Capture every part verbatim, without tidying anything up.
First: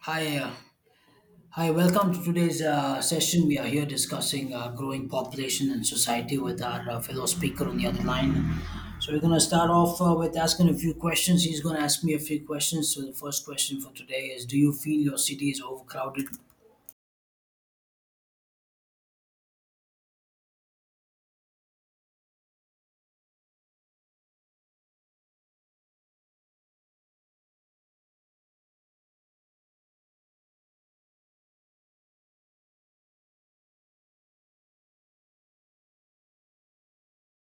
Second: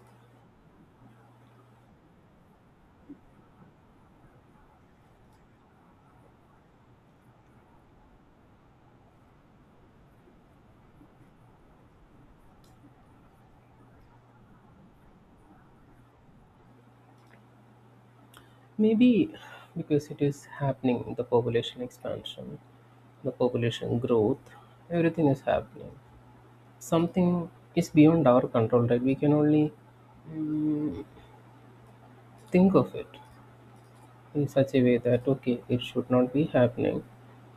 Hi, uh, hi. Welcome to today's uh, session. We are here discussing uh, growing population and society with our uh, fellow speaker on the other line. So we're going to start off uh, with asking a few questions. He's going to ask me a few questions. So the first question for today is: Do you feel your city is overcrowded? Maybe because it is happening, the population expansion, the population growth, everything is happening. Something is beyond our control, right? We can only mm, think of it in such a way that, okay, it should not be happening,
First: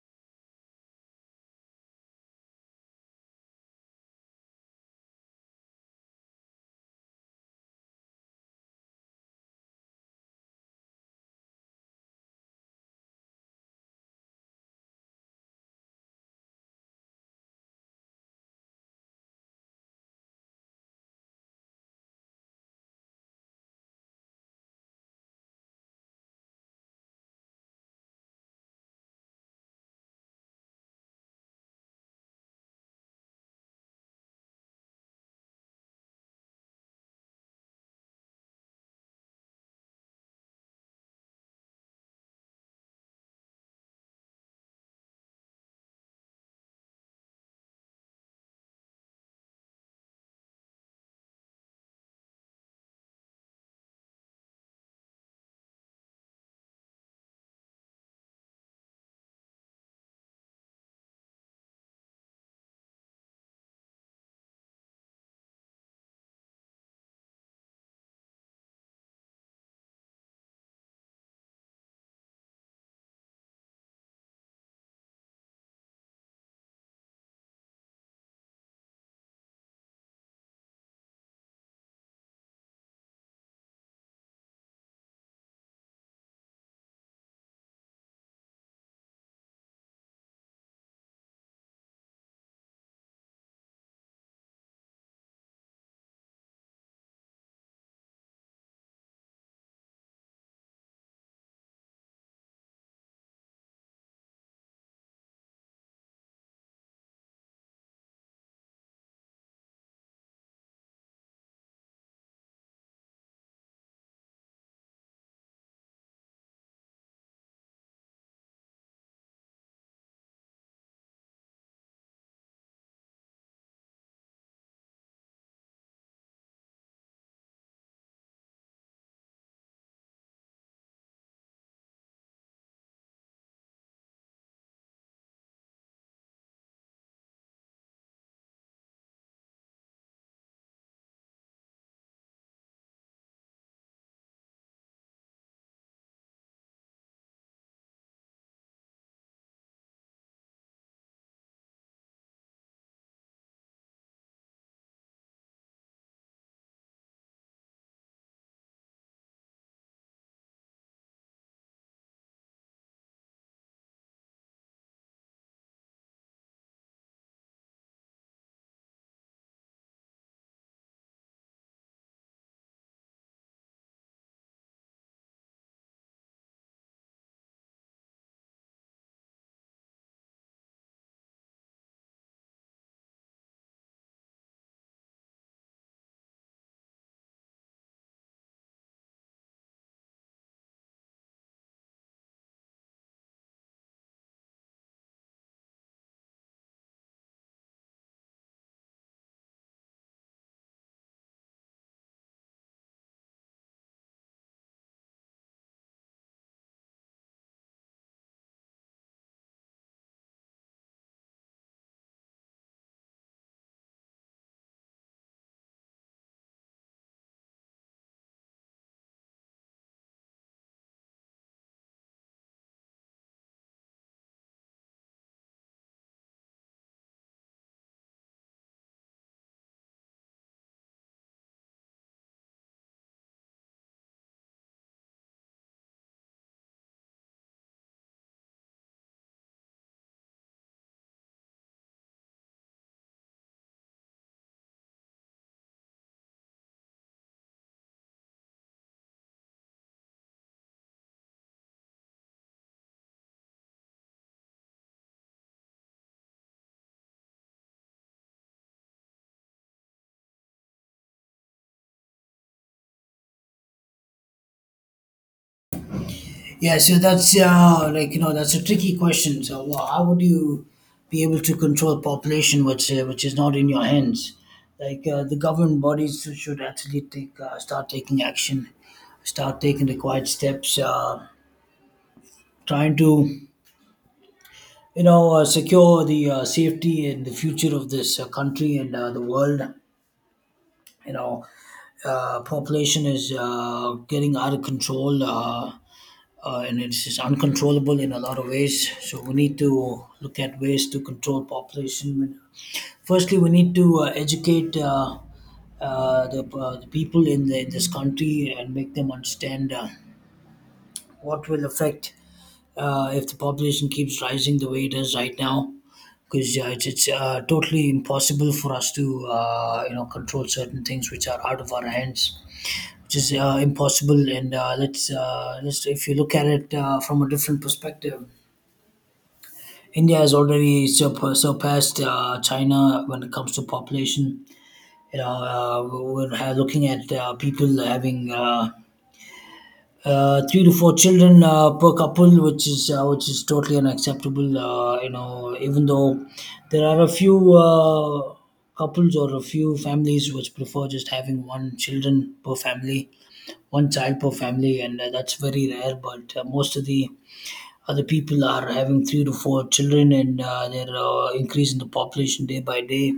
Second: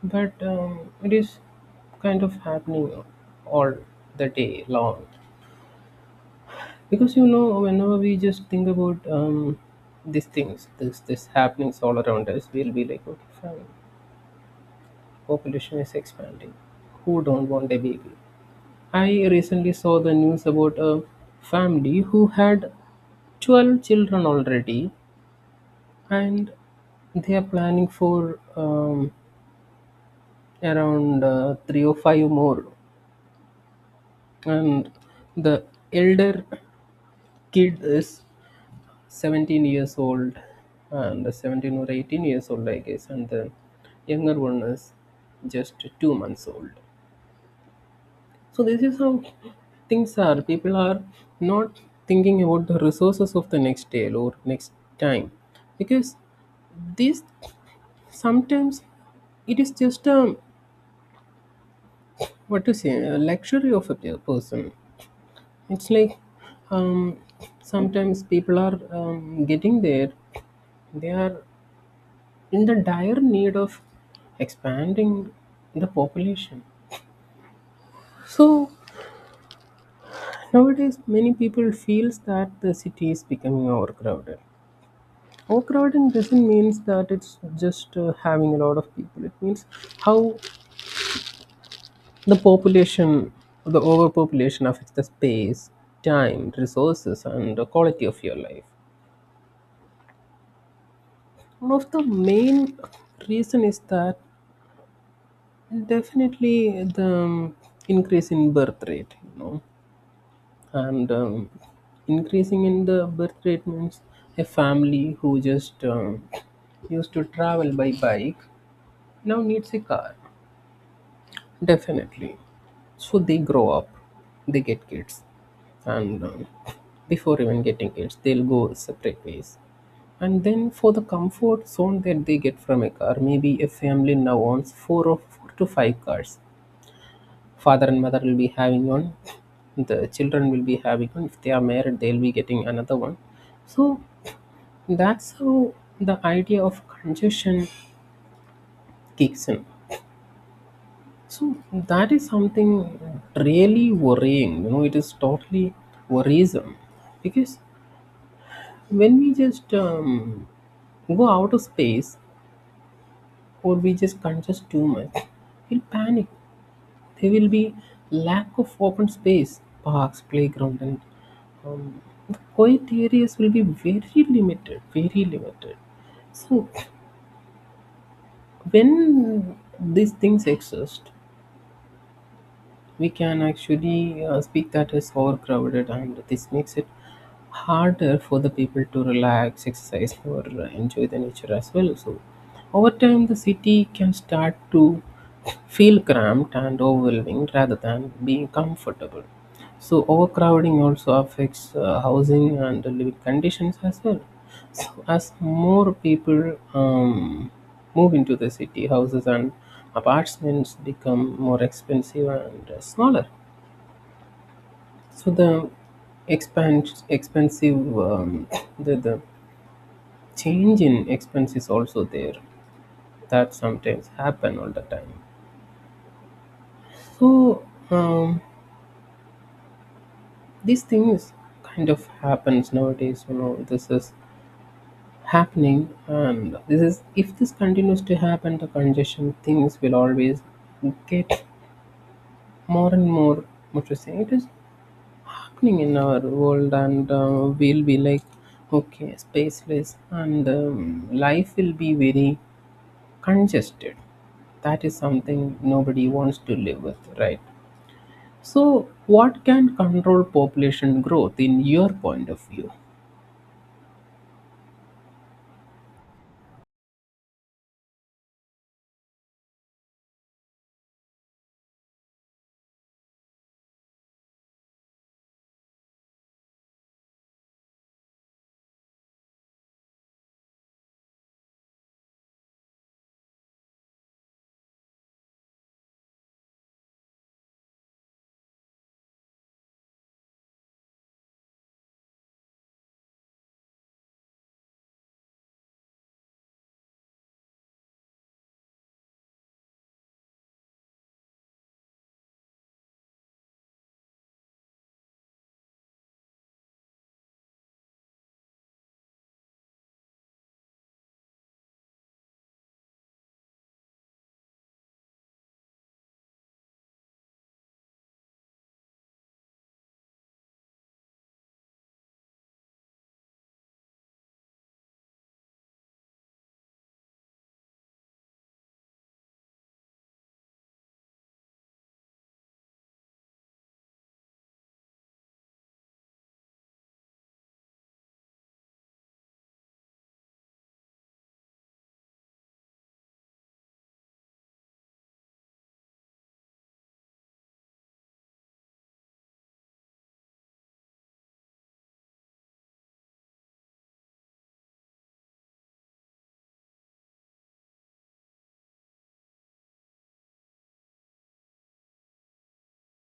but um, it is kind of happening all the day long. Because you know, whenever we just think about um, these things, this this happenings all around us, we'll be like, okay, fine population is expanding. Who don't want a baby? I recently saw the news about a family who had twelve children already and they are planning for um, around uh, three or five more. And the elder kid is seventeen years old and seventeen or eighteen years old, I guess, and the younger one is just two months old. So this is how things are. People are not thinking about the resources of the next day or next time, because this sometimes it is just a what to say a luxury of a pe- person. It's like um, sometimes people are um, getting there. They are in the dire need of expanding the population. So nowadays, many people feels that the city is becoming overcrowded. Overcrowding doesn't mean that it's just uh, having a lot of people. It means how the population, the overpopulation affects the space, time, resources, and the quality of your life. One of the main reason is that definitely the um, increase in birth rate, you know, and um, increasing in the birth rate means a family who just um, used to travel by bike now needs a car. Definitely. So they grow up, they get kids, and um, before even getting kids, they'll go separate ways. And then for the comfort zone that they get from a car, maybe a family now owns four or four to five cars. Father and mother will be having one, the children will be having one. If they are married, they'll be getting another one. So that's how the idea of congestion kicks in. So that is something really worrying. You know, it is totally worrisome because when we just um, go out of space or we just congest too much, we'll panic. There will be lack of open space, parks, playground, and um, the quiet areas will be very limited. Very limited. So when these things exist, we can actually uh, speak that is overcrowded, and this makes it harder for the people to relax, exercise, or uh, enjoy the nature as well. So over time the city can start to feel cramped and overwhelming rather than being comfortable. So overcrowding also affects uh, housing and living conditions as well. So as more people um, move into the city, houses and apartments become more expensive and uh, smaller. So the expans expensive um, the, the change in expense is also there. That sometimes happen all the time. So um, these things kind of happens nowadays. You know, this is happening, and this is, if this continues to happen, the congestion things will always get more and more. What to say, it is happening in our world, and uh, we'll be like, okay, spaceless, and um, life will be very congested. That is something nobody wants to live with, right? So what can control population growth in your point of view? Yeah, so that's uh, like you know that's a tricky question. So wha- how would you be able to control population, which uh, which is not in your hands? Like uh, the government bodies should actually take uh, start taking action, start taking required steps, uh, trying to you know uh, secure the uh, safety and the future of this uh, country and uh, the world. You know uh, population is uh, getting out of control, uh, uh, and it's just uncontrollable in a lot of ways, so we need to look at ways to control population. Firstly, we need to uh, educate uh, uh, the, uh, the people in, the, in this country and make them understand uh, what will affect uh, if the population keeps rising the way it is right now. Because uh, it's, it's uh, totally impossible for us to uh, you know control certain things which are out of our hands, which is uh, impossible. And uh, let's uh, let's, if you look at it uh, from a different perspective, India has already sur surpassed uh, China when it comes to population, you know. uh, we're ha- looking at uh, people having uh, uh, three to four children uh, per couple, which is uh, which is totally unacceptable. Uh, you know, even though there are a few uh, couples or a few families which prefer just having one children per family, one child per family, and uh, that's very rare. But uh, most of the other people are having three to four children, and uh, they're uh, increasing the population day by day.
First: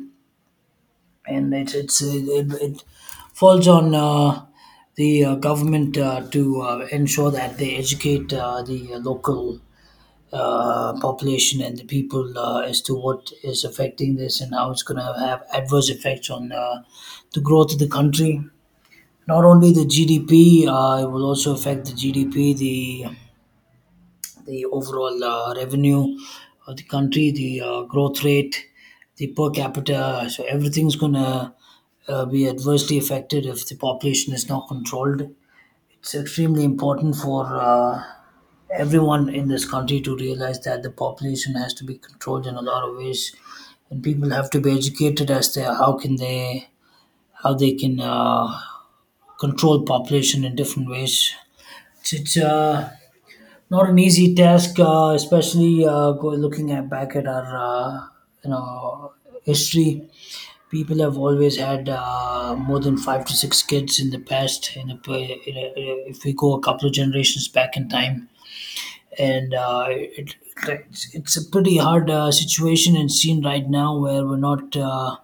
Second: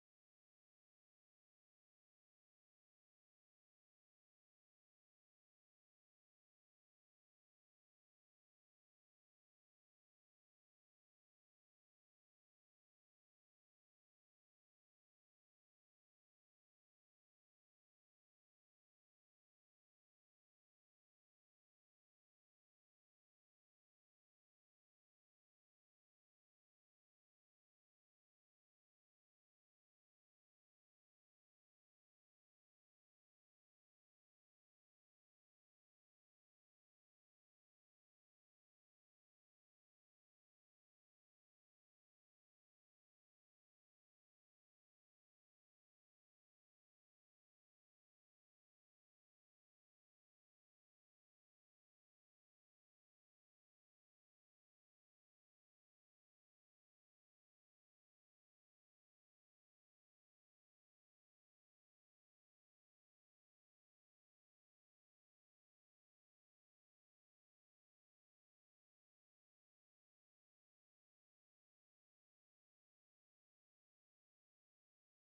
And it's it's uh, it, it falls on uh, the uh, government uh, to uh, ensure that they educate uh, the local uh, population and the people uh, as to what is affecting this and how it's going to have adverse effects on uh, the growth of the country. Not only the G D P, uh, it will also affect the G D P, the the overall uh, revenue of the country, the uh, growth rate, the per capita. So everything's gonna uh, be adversely affected if the population is not controlled. It's extremely important for uh, everyone in this country to realize that the population has to be controlled in a lot of ways, and people have to be educated as to how can they how they can uh, control population in different ways. It's, it's uh, not an easy task, uh, especially uh, go looking at back at our uh, you know history. People have always had uh, more than five to six kids in the past. In a, in a, if we go a couple of generations back in time, and uh, it, it's, it's a pretty hard uh, situation and scene right now where we're not Uh,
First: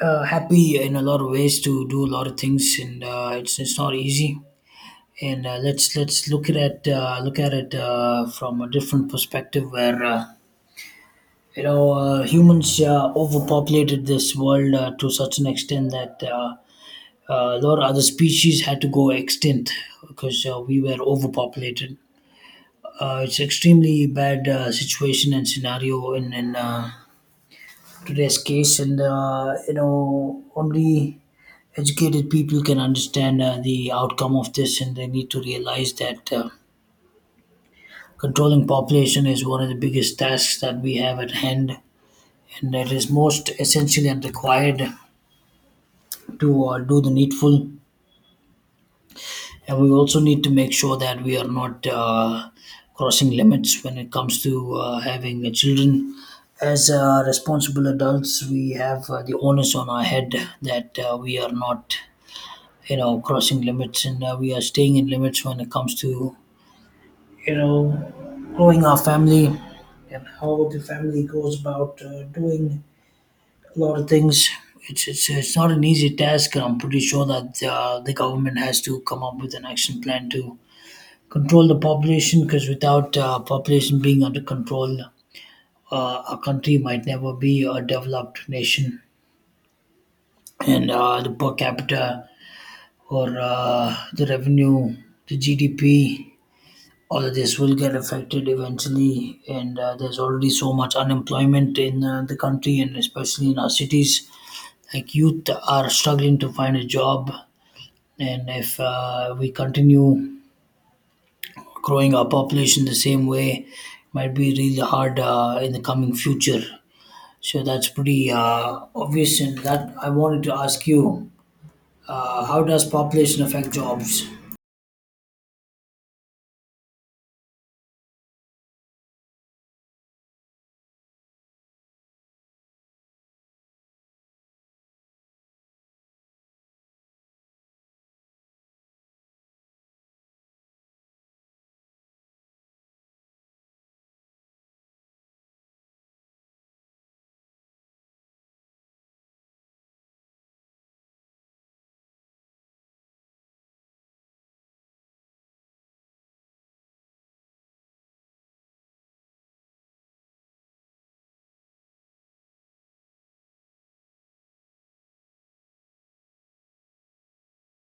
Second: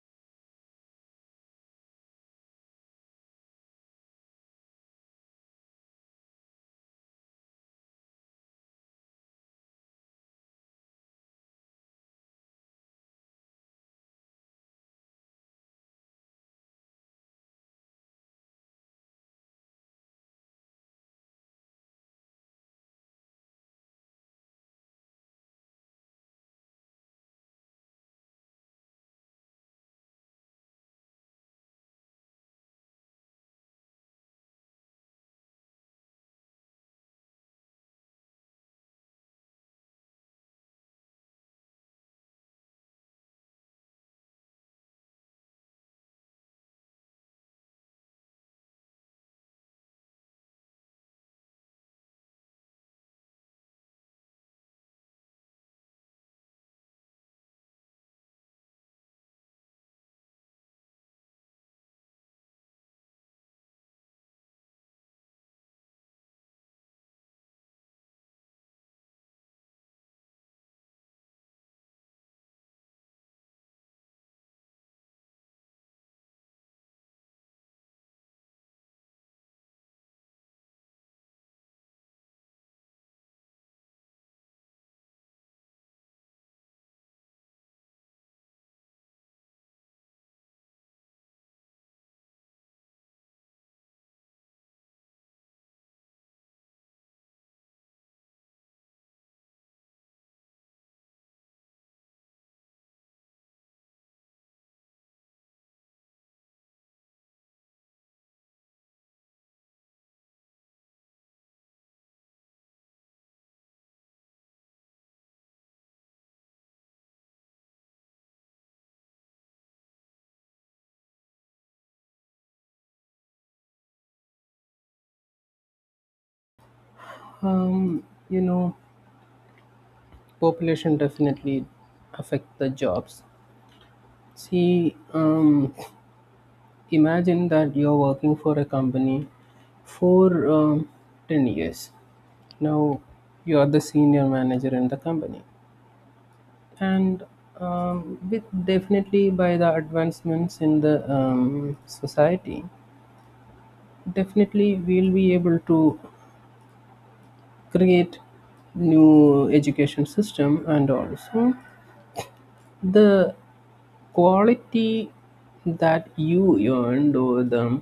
uh, happy in a lot of ways to do a lot of things, and uh, it's it's not easy. And uh, let's let's look at it, uh, look at it uh, from a different perspective where uh, you know uh, humans uh, overpopulated this world uh, to such an extent that uh, uh, a lot of other species had to go extinct because uh, we were overpopulated. Uh, it's extremely bad uh, situation and scenario in in uh, today's case, and uh, you know only educated people can understand uh, the outcome of this, and they need to realize that. Uh, Controlling population is one of the biggest tasks that we have at hand, and it is most essential and required to uh, do the needful. And we also need to make sure that we are not uh, crossing limits when it comes to uh, having uh, children. As uh, responsible adults, we have uh, the onus on our head that uh, we are not, you know, crossing limits, and uh, we are staying in limits when it comes to you know growing our family and how the family goes about uh, doing a lot of things. It's, it's, it's not an easy task, and I'm pretty sure that uh, the government has to come up with an action plan to control the population. Because without uh, population being under control, uh, a country might never be a developed nation. And uh, the per capita or uh, the revenue, the G D P, all of this will get affected eventually. And uh, there's already so much unemployment in uh, the country and especially in our cities, like youth are struggling to find a job. And if uh, we continue growing our population the same way, it might be really hard uh, in the coming future. So that's pretty uh, obvious, and that I wanted to ask you: uh, how does population affect jobs? um, you know, population definitely affect the jobs. See, um, imagine that you're working for a company for um, ten years. Now, you're the senior manager in the company. And um, with definitely by the advancements in the um, society, definitely we'll be able to create new education system, and also the quality that you earned, or the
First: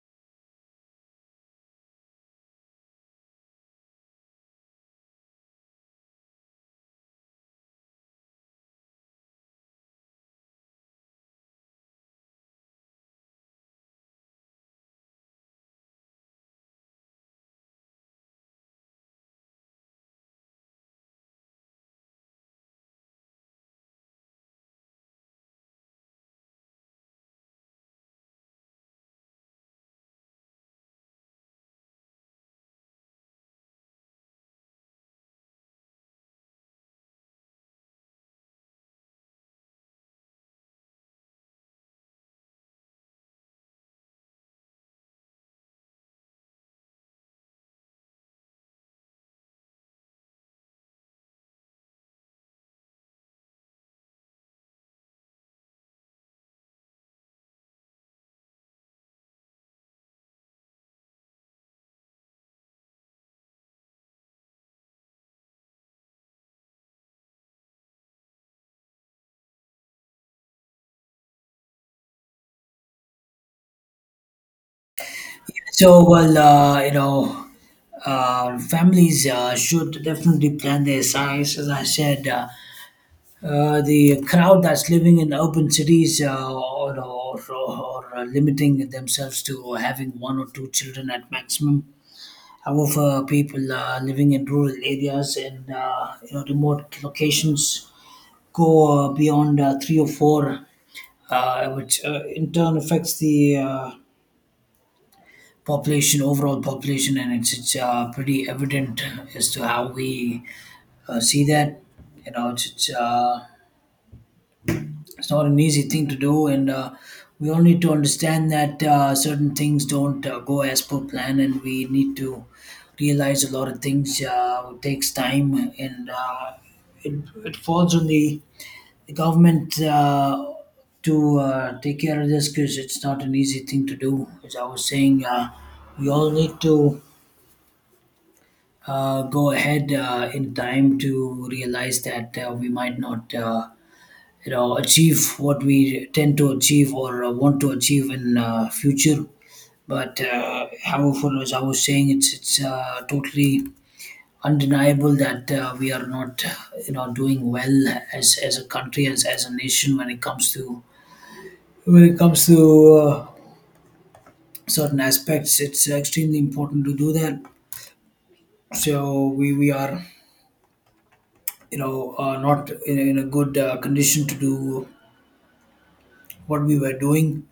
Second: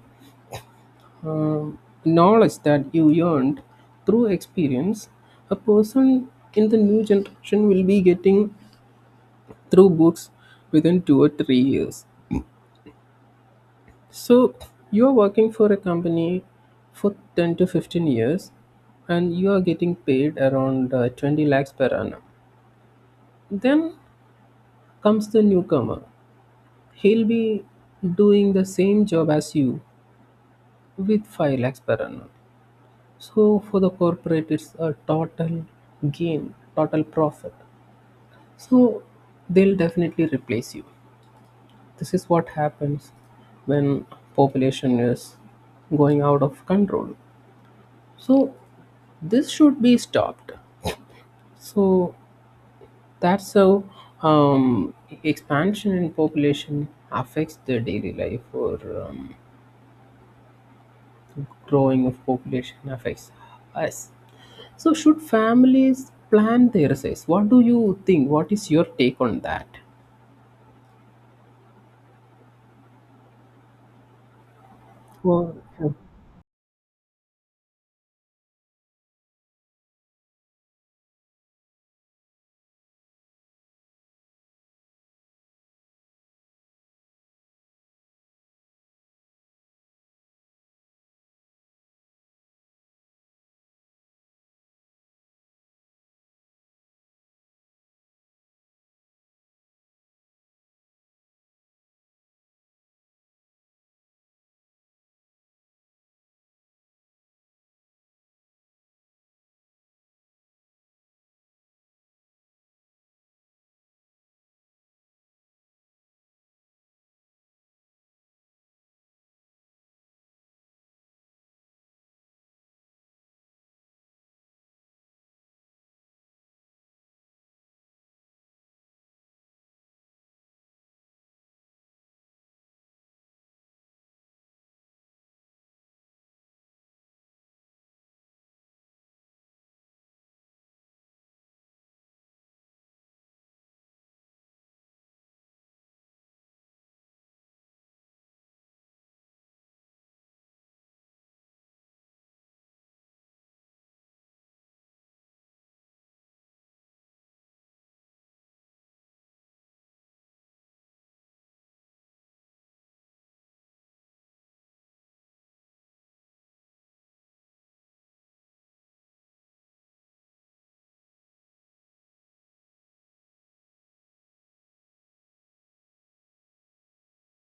um, knowledge that you earned through experience, a person in the new generation will be getting through books within two or three years. So you are working for a company for ten to fifteen years and you are getting paid around uh, twenty lakhs per annum. Then comes the newcomer. He'll be doing the same job as you with five lakhs per annum. So for the corporate, it's a total gain, total profit. So they'll definitely replace you. This is what happens when population is going out of control. So this should be stopped. So that's how um, expansion in population affects the daily life, or um, growing of population affects us. So, should families plan their size? What do you think? What is your take on that? Well, uh, So, well, uh, you know, uh, families uh, should definitely plan their size. As I said, uh, uh, the crowd that's living in urban cities uh, or, or, or, or limiting themselves to having one or two children at maximum. However, people uh, living in rural areas and uh, you know remote locations go uh, beyond uh, three or four, uh, which uh, in turn affects the uh, population, overall population, and it's it's uh, pretty evident as to how we uh, see that. You know, it's it's, uh, it's not an easy thing to do, and uh, we all need to understand that uh, certain things don't uh, go as per plan, and we need to realize a lot of things. Uh, it takes time, and uh, it it falls on the the government. Uh, to uh, take care of this because it's not an easy thing to do. As I was saying, uh, we all need to uh, go ahead uh, in time to realize that uh, we might not uh, you know achieve what we tend to achieve or uh, want to achieve in uh, future. But uh, however, as I was saying, it's it's uh, totally undeniable that uh, we are not you know doing well as as a country, as as a nation, when it comes to when it comes to uh, certain aspects. It's extremely important to do that. So we we are you know, uh, not in, in a good uh, condition to do what we were doing.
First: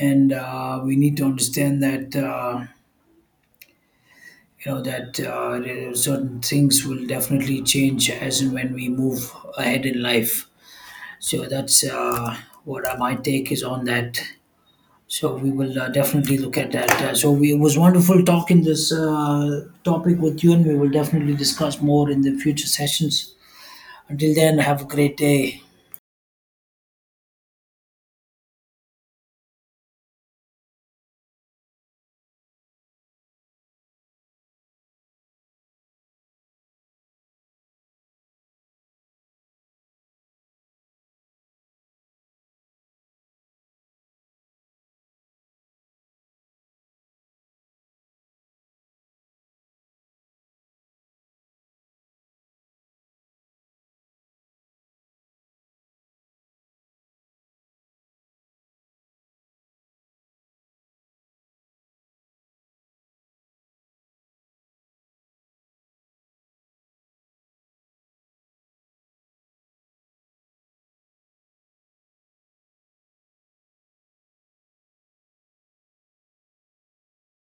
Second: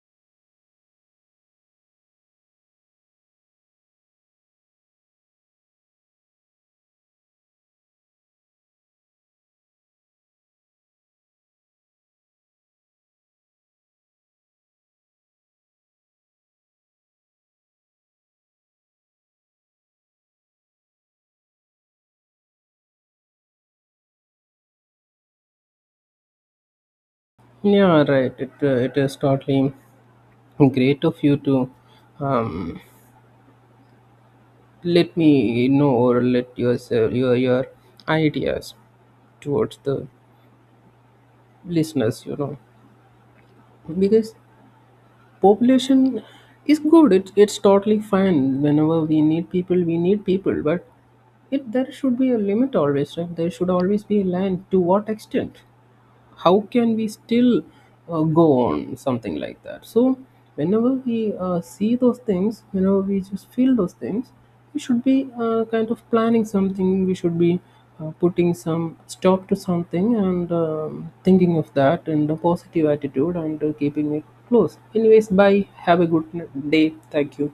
And uh, we need to understand that, uh, you know, that uh, there are certain things will definitely change as and when we move ahead in life. So that's uh, what uh, my take is on that. So we will uh, definitely look at that. Uh, so we, it was wonderful talking this uh, topic with you, and we will definitely discuss more in the future sessions. Until then, have a great day. yeah, right. It, uh, it is totally great of you to um, let me know, or let yourself, your, your ideas towards the listeners, you know, because population is good. It, it's totally fine. Whenever we need people, we need people, but it, there should be a limit always, right? There should always be a line to what extent, how can we still uh, go on something like that. So whenever we uh, see those things, whenever we just feel those things, we should be uh, kind of planning something. We should be uh, putting some stop to something, and um, thinking of that, and a positive attitude, and uh, keeping it close. Anyways, bye. Have a good n- day. Thank you.